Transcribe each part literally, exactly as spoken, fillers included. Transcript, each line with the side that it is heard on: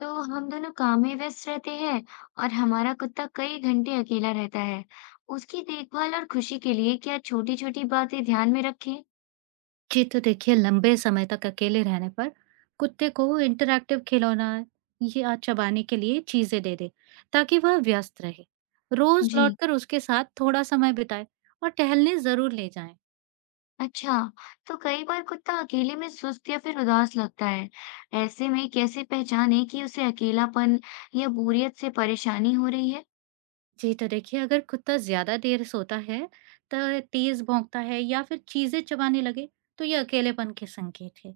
left: तो हम दोनों काम में व्यस्त रहते हैं और हमारा कुत्ता कई घंटे अकेला रहता है। उसकी देखभाल और खुशी के लिए क्या छोटी-छोटी बातें ध्यान में रखें?
right: जी, तो देखिए लंबे समय तक अकेले रहने पर कुत्ते को इंटरैक्टिव खिलौना या चबाने के लिए चीजें दे दे ताकि वह व्यस्त रहे। रोज
left: जी,
right: लौटकर उसके साथ थोड़ा समय बिताए और टहलने जरूर ले जाएं।
left: अच्छा। तो कई बार कुत्ता अकेले में सुस्त या फिर उदास लगता है। ऐसे में कैसे पहचाने कि उसे अकेलापन या बोरियत से परेशानी हो रही है?
right: जी तो देखिए, अगर कुत्ता ज्यादा देर सोता है तो तेज भौंकता है या फिर चीजें चबाने लगे तो ये अकेलेपन के संकेत है।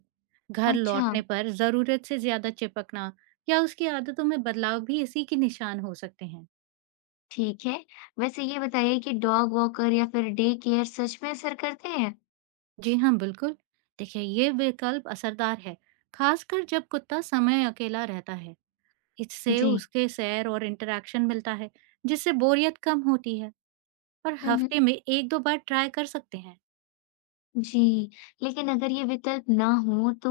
right: घर
left: अच्छा,
right: लौटने पर जरूरत से ज्यादा चिपकना या उसकी आदतों में बदलाव भी इसी के निशान हो सकते हैं।
left: ठीक है। वैसे ये बताइए कि डॉग वॉकर या फिर डे केयर सच में असर करते हैं?
right: जी हाँ, बिल्कुल। देखिए, ये विकल्प असरदार है, खासकर जब कुत्ता समय अकेला रहता है। इससे
left: जी।
right: उसके सैर और इंटरैक्शन मिलता है, जिससे बोरियत कम होती है और
left: हम्म हम्म।
right: हफ्ते में एक दो बार ट्राई कर सकते हैं।
left: जी, लेकिन अगर ये विकल्प ना हो तो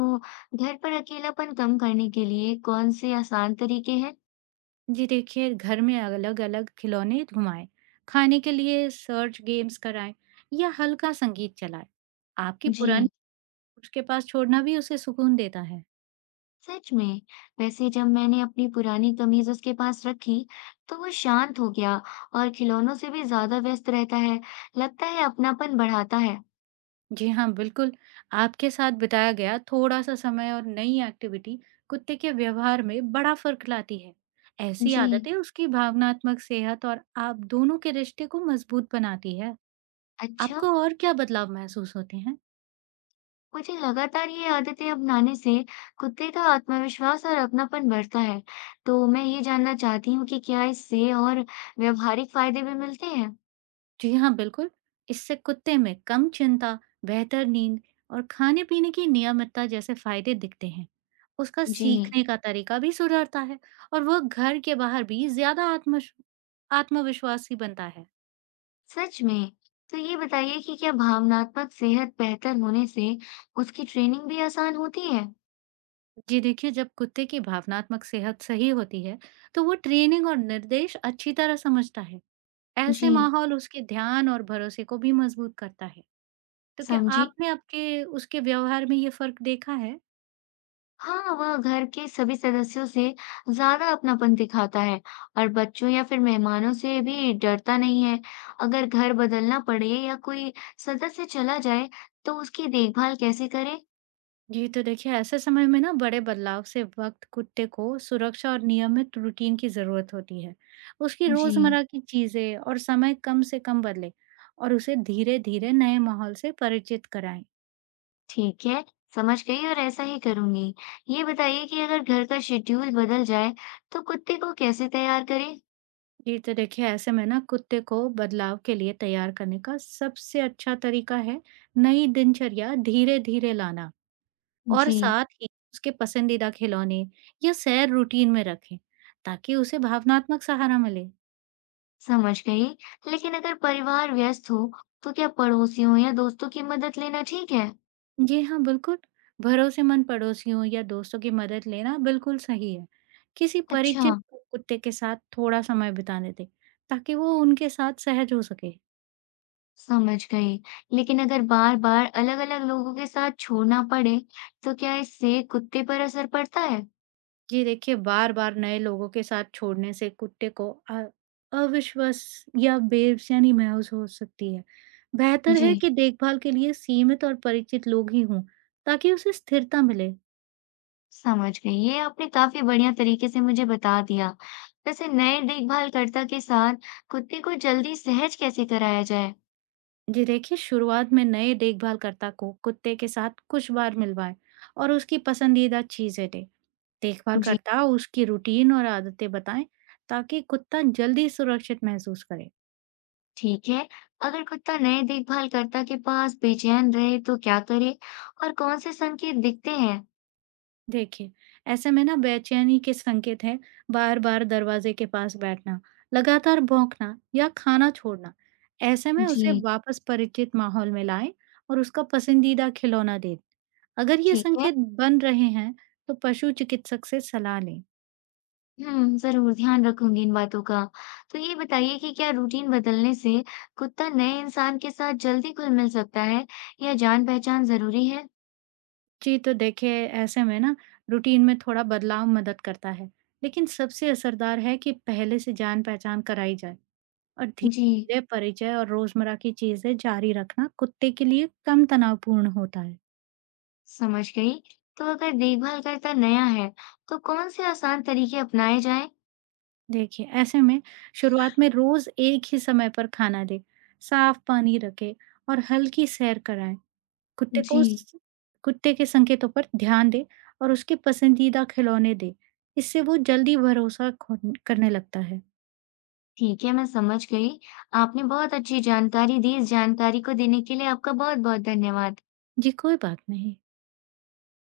left: घर पर अकेलापन कम करने के लिए कौन से आसान तरीके हैं?
right: जी देखिए, घर में अलग-अलग खिलौने घुमाएँ, खाने के लिए सर्च गेम्स कराएँ या हल्का संगीत चलाएँ। आपकी
left: जी,
right: पुरानी उसके पास छोड़ना भी उसे सुकून देता है।
left: सच में। वैसे जब मैंने अपनी पुरानी कमीज उसके पास रखी, तो वो शांत हो गया और खिलौनों से भी ज्यादा व्यस्त रहता है। लगता है अपनापन बढ़ाता है।
right: जी हाँ, बिल्कुल। आपके साथ बिताया गया थोड़ा-सा समय और नई एक्टिविटी कुत्ते के व्यवहार में बड़ा फ़र्क लाती है। ऐसी
left: जी,
right: आदतें उसकी भावनात्मक सेहत और आप दोनों के रिश्ते को मज़बूत बनाती है।
left: अच्छा।
right: आपको और क्या बदलाव महसूस होते हैं?
left: मुझे लगातार ये आदतें अपनाने से कुत्ते का आत्मविश्वास और अपनापन बढ़ता है। तो मैं ये जानना चाहती हूँ कि क्या इससे और व्यवहारिक फायदे भी मिलते हैं?
right: जी हाँ, बिल्कुल। इससे कुत्ते में कम चिंता, बेहतर नींद और खाने-पीने की नियमितता जैसे फ़ायदे दिखते हैं। उसका
left: जी।
right: सीखने का तरीका भी सुधरता है और वह घर के बाहर भी ज़्यादा आत्मश आत्मविश्वासी बनता है।
left: सच में। तो ये बताइए कि क्या भावनात्मक सेहत बेहतर होने से उसकी ट्रेनिंग भी आसान होती है?
right: जी देखिए, जब कुत्ते की भावनात्मक सेहत सही होती है, तो वो ट्रेनिंग और निर्देश अच्छी तरह समझता है।
left: जी।
right: ऐसे माहौल उसके ध्यान और भरोसे को भी मजबूत करता है। तो क्या
left: समझी।
right: आपने आपके उसके व्यवहार में ये फर्क देखा है?
left: हाँ, वह घर के सभी सदस्यों से ज्यादा अपनापन दिखाता है और बच्चों या फिर मेहमानों से भी डरता नहीं है। अगर घर बदलना पड़े या कोई सदस्य चला जाए, तो उसकी देखभाल कैसे करें?
right: जी तो देखिए, ऐसे समय में ना बड़े बदलाव से वक्त कुत्ते को सुरक्षा और नियमित रूटीन की जरूरत होती है। उसकी
left: जी।
right: रोजमर्रा की चीजें और समय कम से कम बदले और उसे धीरे-धीरे नए माहौल से परिचित कराएं।
left: ठीक है, समझ गई और ऐसा ही करूँगी। ये बताइए कि अगर घर का शेड्यूल बदल जाए, तो कुत्ते को कैसे तैयार करें?
right: जी, तो देखिए ऐसे में ना कुत्ते को बदलाव के लिए तैयार करने का सबसे अच्छा तरीका है नई दिनचर्या धीरे धीरे लाना और
left: जी,
right: साथ ही उसके पसंदीदा खिलौने या सैर रूटीन में रखें ताकि उसे भावनात्मक सहारा मिले।
left: समझ गई। लेकिन अगर परिवार व्यस्त हो, तो क्या पड़ोसियों या दोस्तों की मदद लेना ठीक है?
right: जी हाँ बिल्कुल, भरोसेमंद पड़ोसियों या दोस्तों की मदद लेना बिल्कुल सही है। किसी
left: अच्छा,
right: परिचित कुत्ते के साथ थोड़ा समय बिताने दें ताकि वो उनके साथ सहज हो सके।
left: समझ गई। लेकिन अगर बार-बार अलग-अलग लोगों के साथ छोड़ना पड़े, तो क्या इससे कुत्ते पर असर पड़ता है?
right: जी देखिए, बार-बार नए लोगों के साथ छोड़ने से कुत्ते को अ, अविश्वास या बेचैनी महसूस हो सकती है। बेहतर
left: जी।
right: है कि देखभाल के लिए सीमित और परिचित लोग ही हों, ताकि उसे स्थिरता मिले।
left: समझ गई, ये आपने काफी बढ़िया तरीके से मुझे बता दिया। वैसे नए देखभाल कर्ता के साथ कुत्ते को जल्दी सहज कैसे कराया जाए?
right: जी देखिए, शुरुआत में नए देखभालकर्ता को कुत्ते के साथ कुछ बार मिलवाएँ और उसकी पसंदीदा चीज़ें दें।
left: जी।
right: देखभालकर्ता उसकी रूटीन और आदतें बताएँ, ताकि कुत्ता जल्दी सुरक्षित महसूस करे।
left: ठीक है। अगर कुत्ता नए देखभाल कर्ता के पास बेचैन रहे तो क्या करे और कौन से संकेत दिखते हैं?
right: देखिए, ऐसे में ना बेचैनी के संकेत हैं बार-बार दरवाजे के पास बैठना, लगातार भौंकना या खाना छोड़ना। ऐसे में उसे
left: जी।
right: वापस परिचित माहौल में लाएँ और उसका पसंदीदा खिलौना दें। अगर ये
left: ठीक है।
right: संकेत बन रहे हैं, तो पशु चिकित्सक से सलाह लें।
left: हम्म, जरूर ध्यान रखूंगी इन बातों का। तो ये बताइए कि क्या रूटीन बदलने से कुत्ता नए इंसान के साथ जल्दी घुल मिल सकता है या जान पहचान जरूरी है?
right: जी, तो देखिए ऐसे में ना रूटीन में थोड़ा बदलाव मदद करता है, लेकिन सबसे असरदार है कि पहले से जान-पहचान कराई जाए। और
left: जी।
right: धीरे-धीरे परिचय और रोजमर्रा की चीजें जारी रखना कुत्ते के लिए कम तनावपूर्ण होता है।
left: समझ गई। तो अगर देखभाल करता नया है तो कौन से आसान तरीके अपनाए जाएं?
right: देखिए, ऐसे में शुरुआत में रोज एक ही समय पर खाना दें, साफ पानी रखें और हल्की सैर कराएं। कुत्ते
left: जी।
right: को स- कुत्ते के संकेतों पर ध्यान दें और उसके पसंदीदा खिलौने दें। इससे वो जल्दी भरोसा खो- करने लगता है।
left: ठीक है, मैं समझ गई। आपने बहुत अच्छी जानकारी दी। इस जानकारी को देने के लिए आपका बहुत बहुत धन्यवाद।
right: जी कोई बात नहीं।